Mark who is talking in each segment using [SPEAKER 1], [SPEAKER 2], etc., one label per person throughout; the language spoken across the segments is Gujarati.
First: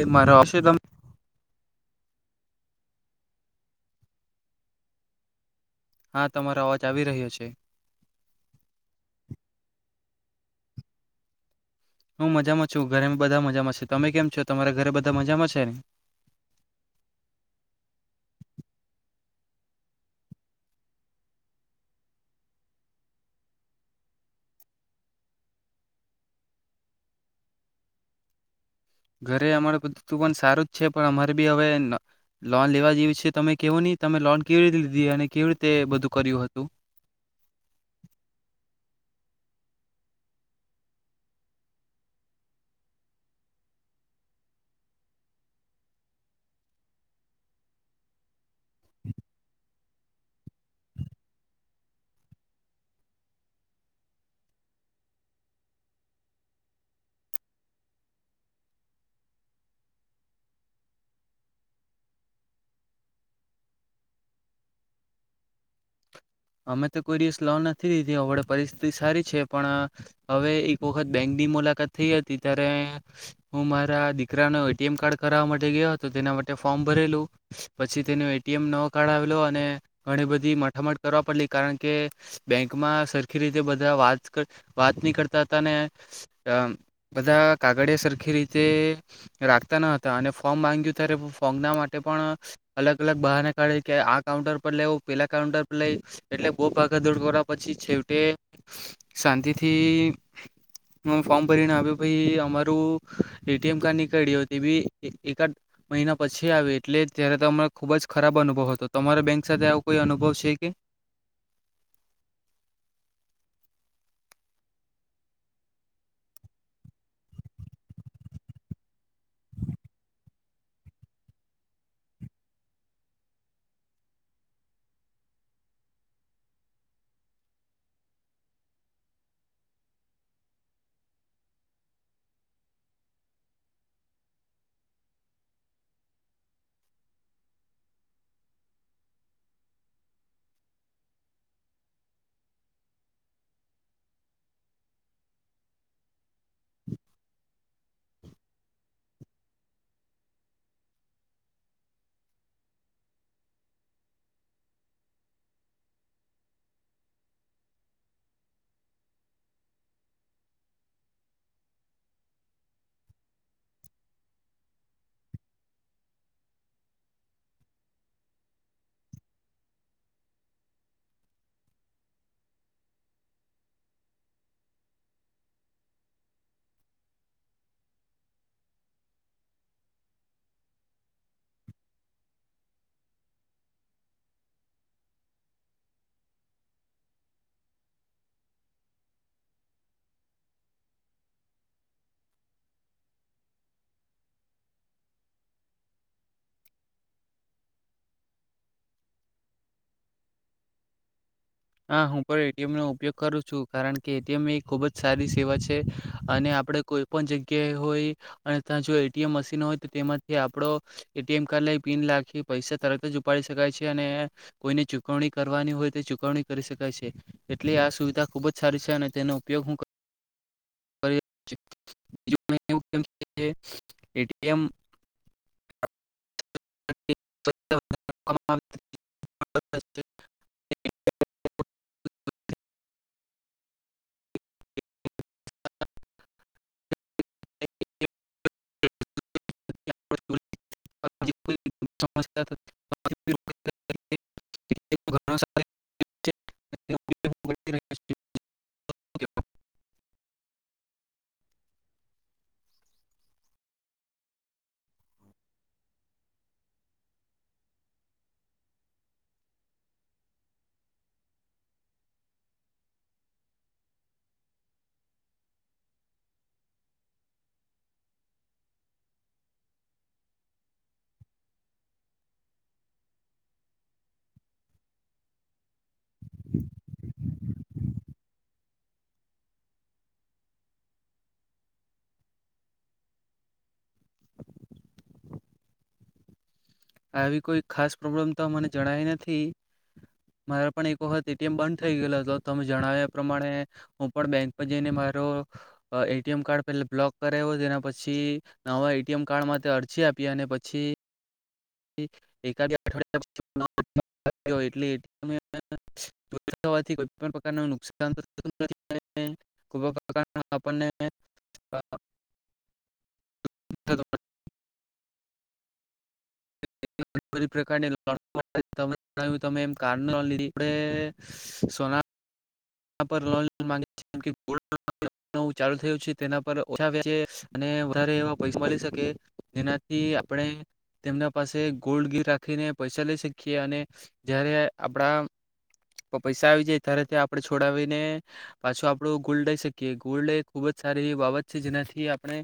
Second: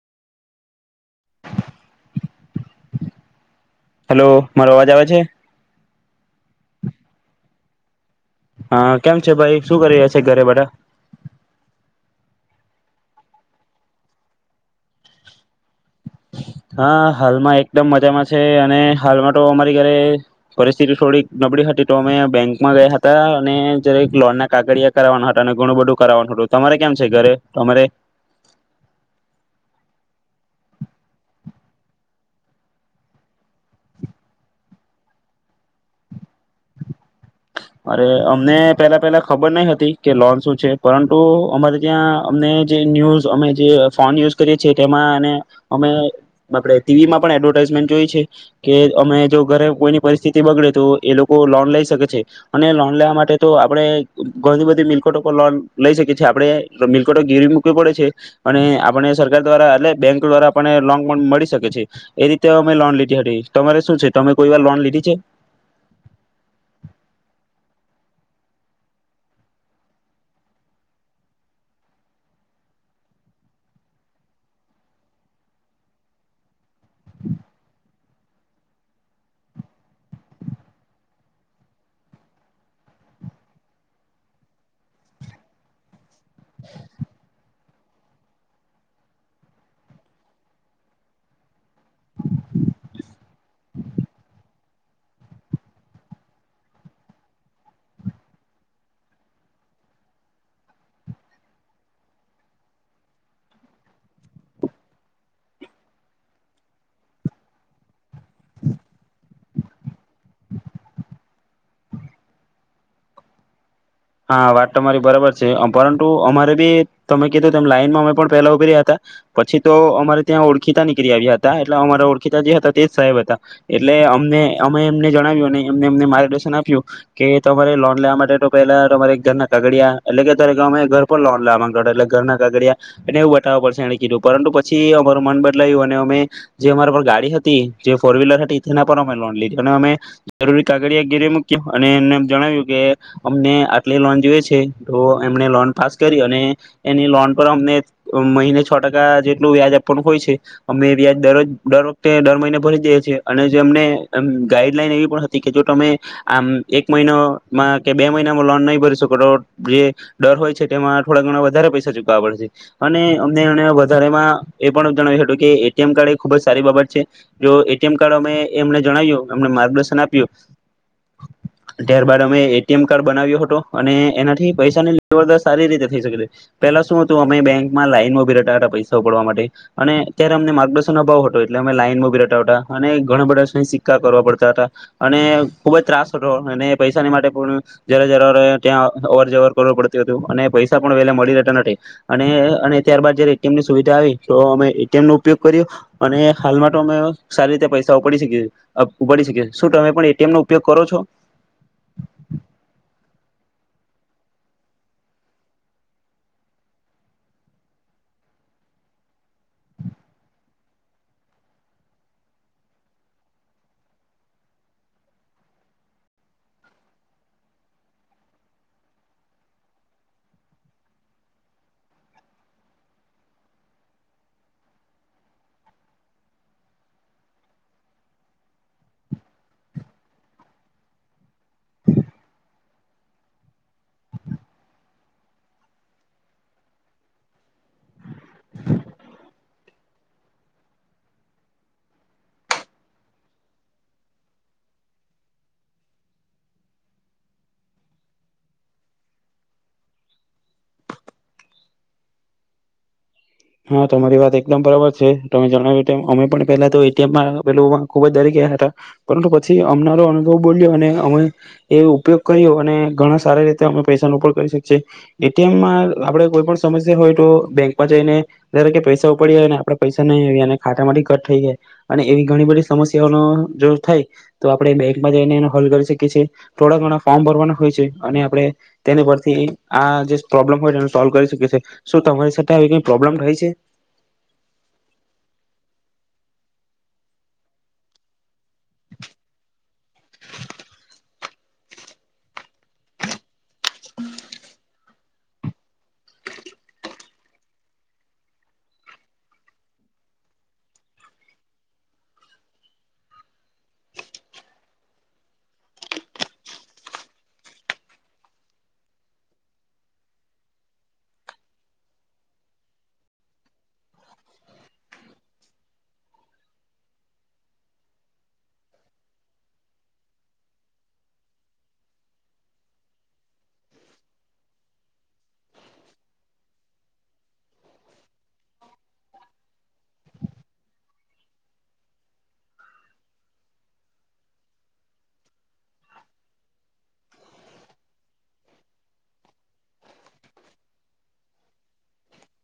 [SPEAKER 1] એ મારા ઓસેધમ
[SPEAKER 2] હેલો મારો અવાજ આવે છે?
[SPEAKER 1] હા તમારો અવાજ આવી રહ્યો છે.
[SPEAKER 2] હા કેમ છે ભાઈ શું કરી રહ્યા છે ઘરે બધાં?
[SPEAKER 1] હું મજામાં છું. ઘરે બધા મજામાં છે. તમે કેમ છો? તમારા ઘરે બધા મજામાં છે.
[SPEAKER 2] હા હાલમાં એકદમ મજામાં છે. અને હાલમાં તો અમારી ઘરે પરિસ્થિતિ થોડી નબળી હતી તો અમે બેંકમાં ગયા હતા. અને જે એક લોન ના કાગડીયા કરવાના હતા અને ઘણું બધું કરાવાનું હતું. તમારે કેમ છે ઘરે તમારે?
[SPEAKER 1] ઘરે અમારે બધું પણ સારું જ છે. પણ અમારે બી હવે ન તમે લોન કેવી રીતે લીધી અને કેવી રીતે બધું કર્યું હતું
[SPEAKER 2] અરે અમને પેલા પેલા ખબર નહીં હતી કે લોન શું છે. પરંતુ અમારે ત્યાં અમને જે ન્યૂઝ અમે જે ફોન યુઝ કરીએ છીએ તેમાં અને અમે આપણે ટીવી માં પણ એડવર્ટાઈઝમેન્ટ જોઈએ છે કે અમે જો ઘરે કોઈની પરિસ્થિતિ બગડે તો એ લોકો લોન લઈ શકે છે. અને લોન લેવા માટે તો આપણે ઘણી બધી મિલકત ઉપર લોન લઈ શકીએ છીએ. આપણે મિલકટો ગીરવી મૂકવી પડે છે. અને આપણે સરકાર દ્વારા એટલે બેંક દ્વારા આપને લોન પણ મળી શકે છે. એ રીતે અમે લોન લીધી હતી તમારે શું છે તમે કોઈ વાર લોન લીધી છે?
[SPEAKER 1] અમે તો કોઈ દિવસ લોન નથી લીધી. હમણાં પરિસ્થિતિ સારી છે પણ હવે એક વખત બેંકની મુલાકાત થઈ હતી. ત્યારે હું મારા દીકરાનો એટીએમ કાર્ડ કરાવવા માટે ગયો હતો તેના માટે ફોર્મ ભરેલું પછી તેનો એટીએમ નવો કઢાવેલો અને ઘણી બધી માથામથ કરવા પડલી કારણ કે બેંકમાં સરખી રીતે બધા વાત વાત નહી કરતા હતા ને અમ બધાં કાગળિયા સરખી રીતે રાખતા ન હતા. અને ફોર્મ માંગ્યું ત્યારે ફોર્મના માટે પણ અલગ અલગ બહાના કાઢે કે આ કાઉન્ટર પર લેવ પેલા કાઉન્ટર લઈ એટલે બહુ ભાગાદોડ કરવા પછી છેવટે શાંતિથી ફોર્મ ભરીને આપ્યો. પહી અમારું એટીએમ કાર્ડ નીકળ્યું તે બી એકાદ મહિના પછી આવ્યું એટલે ત્યારે તો અમેં ખુબ જ ખરાબ અનુભવ હતો. તમારા બેંક સાથે આવો કોઈ અનુભવ છે? કે
[SPEAKER 2] હા વાત તમારી બરાબર છે. પરંતુ અમારે બી તમે કીધું તેમ લાઈનમાં અમે પણ પહેલા ઉભીર્યા તા. પછી તો અમારે ત્યાં ઓળખીતા નીકરી આવ્યા હતા. એટલે અમારા ઓળખીતા જે હતા તે જ સાહેબ હતા. એટલે અમને અમે એમને જણાવ્યું અને એમને અમને માર્ગદર્શન આપ્યું કે તમારે લોન લેવા માટે તો પહેલા તમારે એક ઘરના કાગડિયા એટલે કે અત્યારે અમે ઘર પર લોન લેવા માંગ હતા. એટલે ઘરના કાગડિયા એને એવું બતાવવા પડશે એણે કીધું. પરંતુ પછી અમારું મન બદલાયુ અને અમે જે અમારા પર ગાડી હતી જે ફોર વ્લર હતી તેના પર અમે લોન લીધી. અને અમે જરૂરી કાગડિયા ગીરવી મૂકયુ અને એને જણાવ્યું કે અમને આટલી લોન જોઈએ છે તો એમને લોન પાસ કરી અને એની લોન પર અમને મહિને છ ટકા જેટલું વ્યાજ આપવાનું હોય છે. અમને વ્યાજ દરરોજ દર વખતે દર મહિને ભરી દઈએ છીએ. અને જો એમને ગાઈડલાઈન એવી પણ હતી કે જો તમે આમ એક મહિનોમાં કે બે મહિનામાં લોન નહી જે ડર હોય છે તેમાં થોડા ઘણા વધારે પૈસા ચૂકવવા પડશે અને અમને એ વધારેમાં એ પણ જણાવ્યું હતું કે એટીમ કાર્ડ એ ખુબ જ સારી બાબત છે જો એટીમ કાર્ડ અમે એમને જણાવ્યું એમ માર્ગદર્શન આપ્યું ત્યારબદ અમે એટીએમ કાર્ડ બનાવ્યો હતો અને એનાથી પૈસાની જબરદસ્ત સારી રીતે થઈ શકે પેલા શું હતું અમે બેંકમાં લાઈનમાં ઉભા રહેતા હતા પૈસા ઉપડવા માટે અને ત્યારે અમને માર્ગદર્શનનો અભાવ હતો એટલે અમે લાઈનમાં ઉભા રહતા હતા અને ઘણા બધા સિક્કા કરવા પડતા હતા અને ખુબ જ ત્રાસ હતો અને પૈસા માટે પણ જરા જરા ત્યાં અવર જવર કરવું પડતું હતું અને પૈસા પણ વહેલે મળી રહેતા નથી અને અને ત્યારબાદ જયારે એટીએમની સુવિધા આવી તો અમેટીએમ નો ઉપયોગ કર્યો અને હાલમાં તો અમે સારી રીતે પૈસા ઉપડી શકી ઉપડી શકી શું તમે પણ એટીએમ નો ઉપયોગ કરો છો
[SPEAKER 1] હા હું પણ એટીએમનોો ઉપયોગ કરું છું કારણ કે એટીએમ એ ખુબ જ સારી સેવા છે અને આપડે કોઈ પણ જગ્યાએ હોય અને ત્યા જો એટીએમ મશીન હોય તો તેમાંથી આપડો એટીએમ કાર્ડ લ પિન લખી પૈસા તરત જ ઉપાડી શકાય છે અને કોઈને ચુકવણી કરવાની કરી શકાય છે એટલે આ સુવિધા ખુબ જ સારી છે અને તેનો ઉપયોગ હું [unintelligible] [unintelligible] [unintelligible]
[SPEAKER 2] હા તમારી વાત એકદમ બરાબર છે તમે જણાવ્યુંત તેમ અમે પણ પહેલા તો એટીએમ પ ખુબ જ દરી ગયા હતા પરંતુ પછી અમનારો અનુભવ બોલ્યો અને અમે એ ઉપયોગ કર્યો અને ઘણા સારી રીતે અમે પૈસા ન પણ કરી શકી એટીએમમાં આપણે કોઈ પણ સમસ્યા હોય તો બેંકમાં જઈને જ્યારે પૈસા ઉપડી જાયને આપડે પૈસા નહી આવીએ અને ખાતા માંથી કટ થઈ જાય અને એવી ઘણી બધી સમસ્યાઓનો જો થાય તો આપડે બેંકમાં જઈને એનો હલ કરી શકીએ થોડા ધણા ફોર્મ ભરવા એને આપણે તેની પર થી આ પ્રોબ્લેમ હોય સોલ્વ કરી શકીએ શુ તમારી સાથે આવી પ્રોબ્લેમ થયે છે
[SPEAKER 1] આવી કોઈ ખાસ પ્રોબ્લેમ તો મને જણાય નથી મારે પણ એક વખત એટી એમ બંધ થઇ ગયે હતો ત અમે જણાવ્યા પ્રમાણે હું પણ બેંક પર જઈને મારે એટી એમ કાર્ડ પેલા બ્લોક કરાવ્યો તેના પછી નવા એટીએમ કાર્ડમાં અરજી આપી અને પછી [unintelligible] ધ પ્રકારની ત એમ કાર લીધી સોના ચાલુ થયું છે તેના પર ઓછા અને વધારે એવા પૈસા મળી શકે જેનાથી આપણે તેમના પાસે ગોલ્ડ ગીર રાખીને પૈસા લઈ શકીએ અને જ્યાંરે આપડા પૈસા આવી જાય ત્યારે છોડાવીને પાછો આપડો ગોલ્ડસ લઈ શકીએ. ગોલ્ડ એ ખુબ જ સારી એ બાબત છે જેનાથી આપણે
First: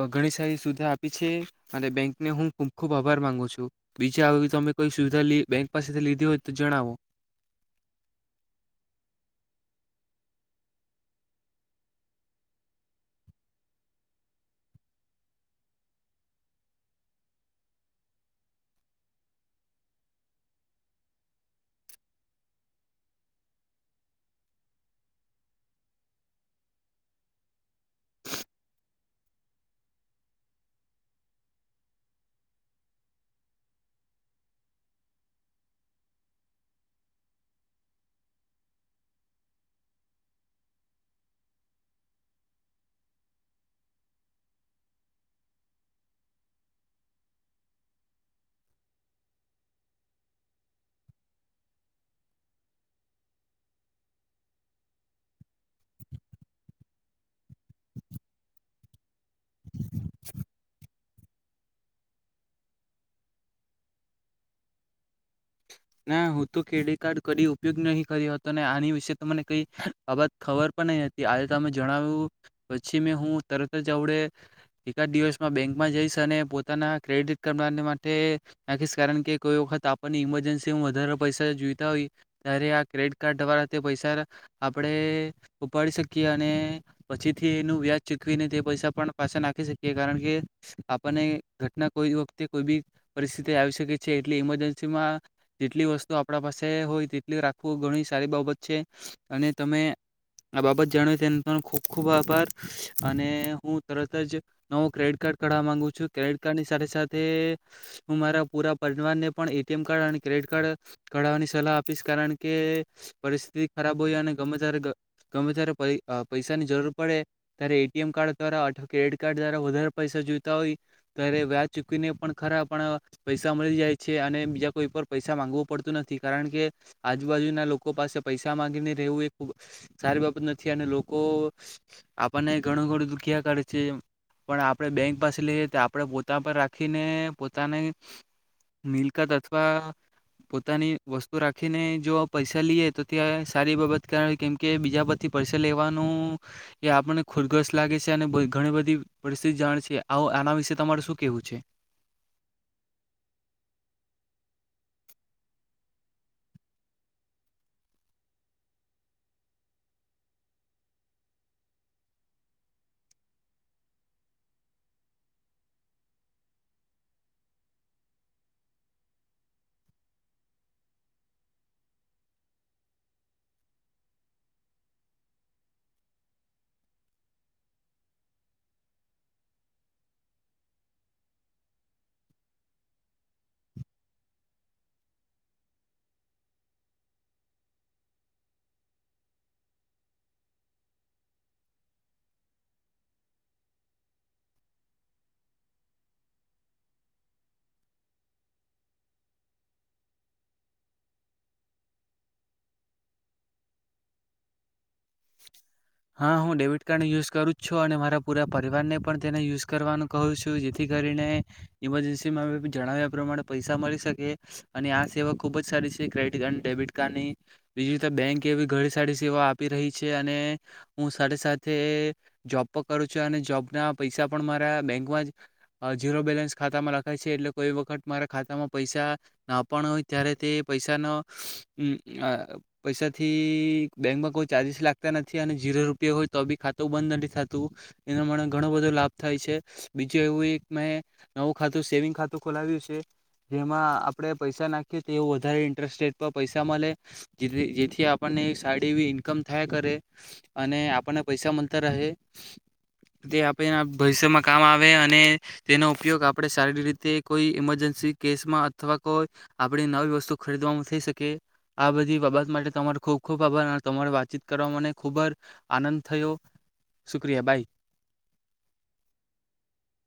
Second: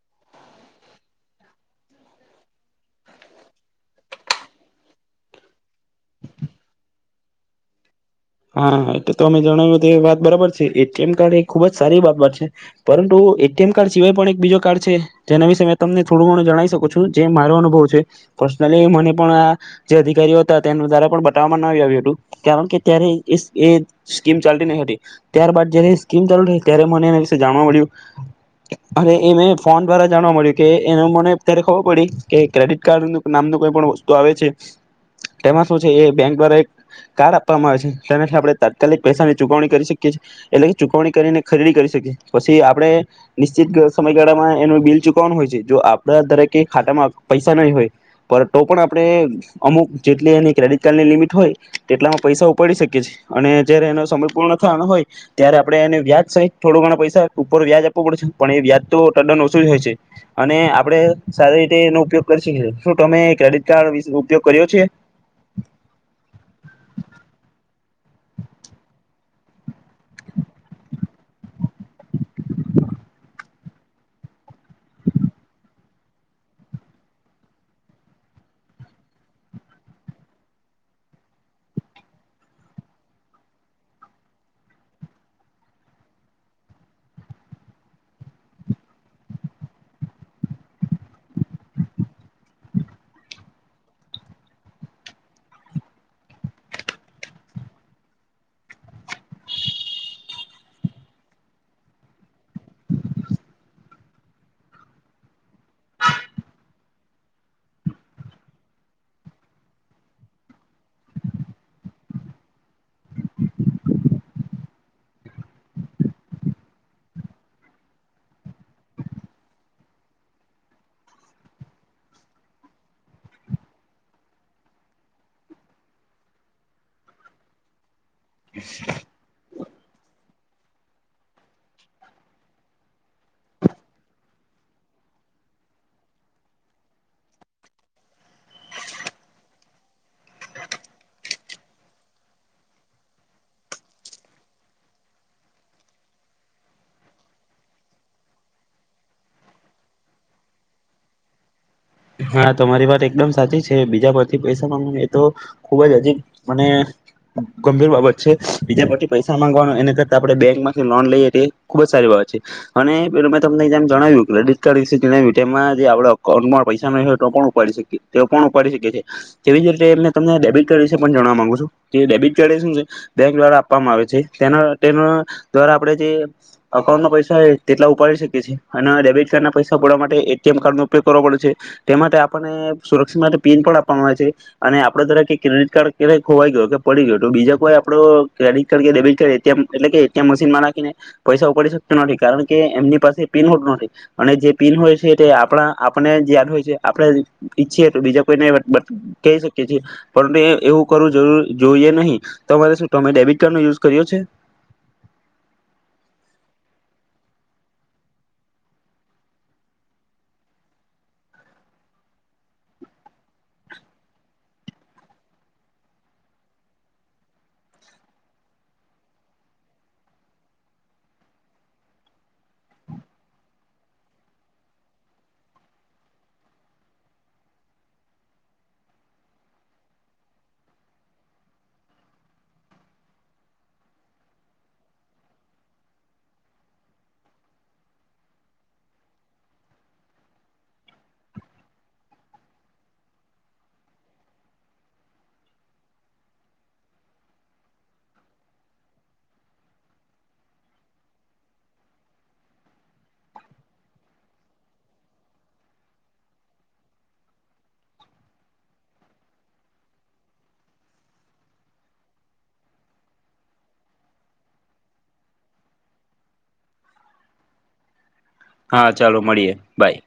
[SPEAKER 1] અ ઘણી સારી સુવિધા આપી છે અને બેંકને હું ખૂબ ખુબ આભાર માંગુ છું. બીજ તમે કોઈ સુવિધા બેંક પાસેથી લીધી હોય તો જણાવો.
[SPEAKER 2] હા એટલે તો અમે જણાવ્યું તો વાત બરાબર છે. એટીએમ કાર્ડ એ ખુબ જ સારી વાત વાત છે. પરંતુ એટીએમ કાર્ડ સિવાય પણ એક બીજો કાર્ડ છે જેના વિશે મેં તમને થોડું ઘણું જણાવી શકું છું જે મારો અનુભવ છે પર્સનલી મને પણ આ જે અધિકારીઓ હતા તેના દ્વારા પણ બતાવવામાં ના આવ્યું હતું કારણ કે ત્યારે એ એ સ્કીમ ચાલતી નહી હતી ત્યારબાદ જયારે એ સ્કીમ ચાલુ રહી ત્યારે મને એના વિશે જાણવા મળ્યું અને એ મે ફોન દ્વારા જાણવા મળ્યું કે એને મને ત્યારે ખબર પડી કે ક્રેડિટ કાર્ડ ક નામનું કોઈ પણ વસ્તુ આવે છે તેમાં શું છે એ બેંક દ્વારા એક કાર્ડ આપવામાં આવે છે. તેનાથી આપણે તાત્કાલિક પૈસાની ચૂકવણી કરી શકીએ છીએ એટલે કે ચૂકવણી કરીને ખરીદી કરી શકીએ પછી આપણે નિશ્ચિતગ સમયગાળામાં એનું બિલ ચૂકવવાનું હોય છે જો આપણા દરેકે ખાતામાં પૈસા નહીં હોય પર તો પણ આપણે અમુક જેટલી એની ક્રેડિટ કાર્ડની લિમિટ હોય તેટલામાં પૈસા ઉપાડી શક કે જ અને જયારે એનો સમય પૂર્ણ થવાનો હોય ત્યારે આપડે એને વ્યાજ સહિત થોડો ઘણા પૈસા ઉપર વ્યાજ આપવું પડે છે પણ એ વ્યાજ તો ટદન ઓછું જ હોય છે. અને આપડે સારી રીતે એનો ઉપયોગ કરી શકીએ. શું તમે ક્રેડિટ કાર્ડ વિશ ઉપયોગ કર્યો છે?
[SPEAKER 1] ના હું તો ક્રેડિટ કાર્ડ કદી ઉપયોગ નહી કર્યો હતો આની વિશે તો મને કઈ બાબત ખબર પણ નહી હતી આજે તમે જણાવ્યું પછી મે હું તરત જ આવડે એકાદ દિવસમાં બેંકમાં જઈશ અને પોતાના ક્રેડિટ કાર્ડ [unintelligible] નાખીશ કારણ કે કોઈ વખત આપની ઈમરજન્સીમાં વધારે પૈસા જોઈતા હોઈ ત્યારે આ ક્રેડિટ કાર્ડ દ્વારા તે પૈસા આપણે ઉપાડી શકીએ અને પછીથી એનું વ્યાજ ચૂકવીને તે પૈસા પણ પાછા નાખી શકીએ કારણ કે આપણને ઘટના કોઈ વખતે કોઈ બી પરિસ્થિતિ આવી શકે છે એટલે ઈમરજન્ પછીમાં જેટલી વસ્તુ આપણા પાસે હોય તેટલી રાખવું ઘણી સારી બાબત છે. અને તમે આ બાબત જાણાવ તેનો પણ ખુબ ખુબ આભાર અને હું તરત જ નવો ક્રેડિટ કાર્ડ કઢવા માગુ છું ક્રેડિટ કાર્ડ ની સાથે સાથે હું મારા પુરા પરિવાર ને પણ એ એટીએમ કાર્ડ અને ક્રેડિટ કાર્ડ કાઢાવવાની સલાહ આપીશ કારણ કે પરિસ્થિતિ ખરાબ હોય અને ગમે ત્યારે ગ ગમે ત્યારે પ પૈસાની જરૂર પડે ત્યારે એટીએમ કાર્ડ દ્વારા અથવા ક્રેડિટ કાર્ડ દ્વારા વધારે પૈસા જોઈતા હોય ત્યારે વ્યાજ ચૂકવીને પણ ખરા પણ પૈસા મળી જાય છે અને બીજા કોઈ પર પૈસા માંગવું પડતું નથી કારણ કે આજુબાજુના લોકો પાસે પૈસા માંગીને રહેવું એ સારી બાબત નથી અને લોકો આપણને ઘણું ઘણું દુખિયા કરે છે પણ આપણે બેંક પાસે લઈએ તો આપણે પોતા પર રાખીને પોતાને મિલકત અથવા પોતાની વસ્તુ રાખીને જો આ પૈસા લઈએ તો ત્યાં સારી બાબત કારણ કેમકે બીજા પરથી પૈસા લેવાનું એ આપને ખુદઘસ લાગે છે અને ઘ ઘણી બધી પરિસ્થિતિ જાણે છે આવ આના વિશે તમારે શું કેવું છે?
[SPEAKER 2] હા તમારી વાત એકદમ સાચી છે બીજા પરથી પૈસા માંગવું એ તો ખુબ જ હજીબ મને અને ગંભીર બાબત છે બીજા પરથી પૈસા માંગવાનું એના કરતા આપણે બેંકમાંથી લોન લઈએ તે ખુબ જ સારી બાબત છે અને પેલુ મેં તમને એમ જણાવ્યું ક્રેડિટ કાર્ડ વિશે જે આપડા અકાઉન્ટમાં પૈસા ન હોય તો પણ ઉપાડી શકીએ તો પણ ઉપાડી શકી છીએ. તેવી જ રીતે તમને ડેબિટ કાર્ડ વિશે પણ જણવા માંગુ છું. જે ડેબિટ કાર્ડ એ શું બેંક દ્વારા આપવામાં આવે છે તેના તેના દ્વારા આપણે જે અકાઉન્ટ ના પૈસા હોય તેટલા ઉપાડી શકીએ છીએ અને ડેબિટ કાર્ડના પૈસા પડવા માટે એટીએમ કાર્ડનો ઉપયોગ કરવો પડે છે. તે માટે આપને સુરક્ષિત માટે પિન પણ આપવામાં આવે છે અને આપડે દરેકે ક્રેડિટ કાર્ડ ક્યારે ખોવાઈ ગયો કે પડી ગયો બીજા કોઈ આપડો કડિટ કાર્ડ કે ડેબિટ કાર્ડ એટલે કે એટીએમ મશીન માં નાખીને પૈસા ઉપાડી શકતો નથી કારણ કે એમની પાસે પિન હોતું નથી અને જે પિન હોય છે તે આપણા આપને જે [inaudible] આપડે ઈછીએ બીજા કોઈને બ કહી શકીએ છીએ પણ એવું કર કરવું જોઈએ નહી તમારે શું ટમે ડબિટ કાર્ડ નો યુઝ કર્યો છે?
[SPEAKER 1] હા હું ડેબિટ કાર્ડ યુઝ કરું છું અને મારા પુરા પરિવાર ને પણ તેને યુઝ કરવાનું કહું છું જેથી કરીને ઈમરજન્સીમાં જણાવ્યા પ્રમાણે પૈસા મળી શકે. અને આ સેવા ખુબ જ સારી છે ક્રેડિટ કાર્ડ, ડેબિટ કાર્ડની બીજી રીતે બેંક એવી ઘણી સારી સેવા આપી રહી અને હું સાથે સાથે જોબ પર કરું છું અને જોબ ના પૈસા પણ મારા બેંકમાં જ અ ઝીરો બેલેન્સ ખાતામાં રખાય છે એટલે કોઈ વખત મારા ખાતામાં પૈસા ના પણ હોય ત્યારે તે પૈસા ન અમ અ પૈસાથી બેંકમાં કો ચાર્જિસ લાગતા નથી અને ઝીરો રૂપિયા હોય તો બી ખાતું બંધ નથી થતું એનો મને ઘણો બધો લાભ થાય છે બીજું એવું એક મેં નવું ખાતું સેવિંગ ખાતું ખોલાવ્યું છે. જેમાં આપણે પૈસા નાખીએ તો એવું વધારે ઇન્ટરેસ્ટ રેટ પર પૈસા મળે જે જેથી આપણને સારી એવી ઇન્ કમ થયા કરે અને આપણને પૈસા મંતર રહે તે આપણે આ ભવિષ્યમાં કામ આવે અને તેનો ઉપયોગ આપણે સારી રીતે કોઈ ઈમરજન્સી કેસમાં અથવા કોઈ આપણી નવી વસ્તુ ખરીદવાવામાં થઈ શકે આ બધી બાબત માટે તમારો ખૂબ ખૂબ આભાર. તમારે વાતચીત કરવા મને ખૂબ જ આનંદ થયો શુક્રિયા બાય.
[SPEAKER 2] હા ચાલો મળીએે બાય.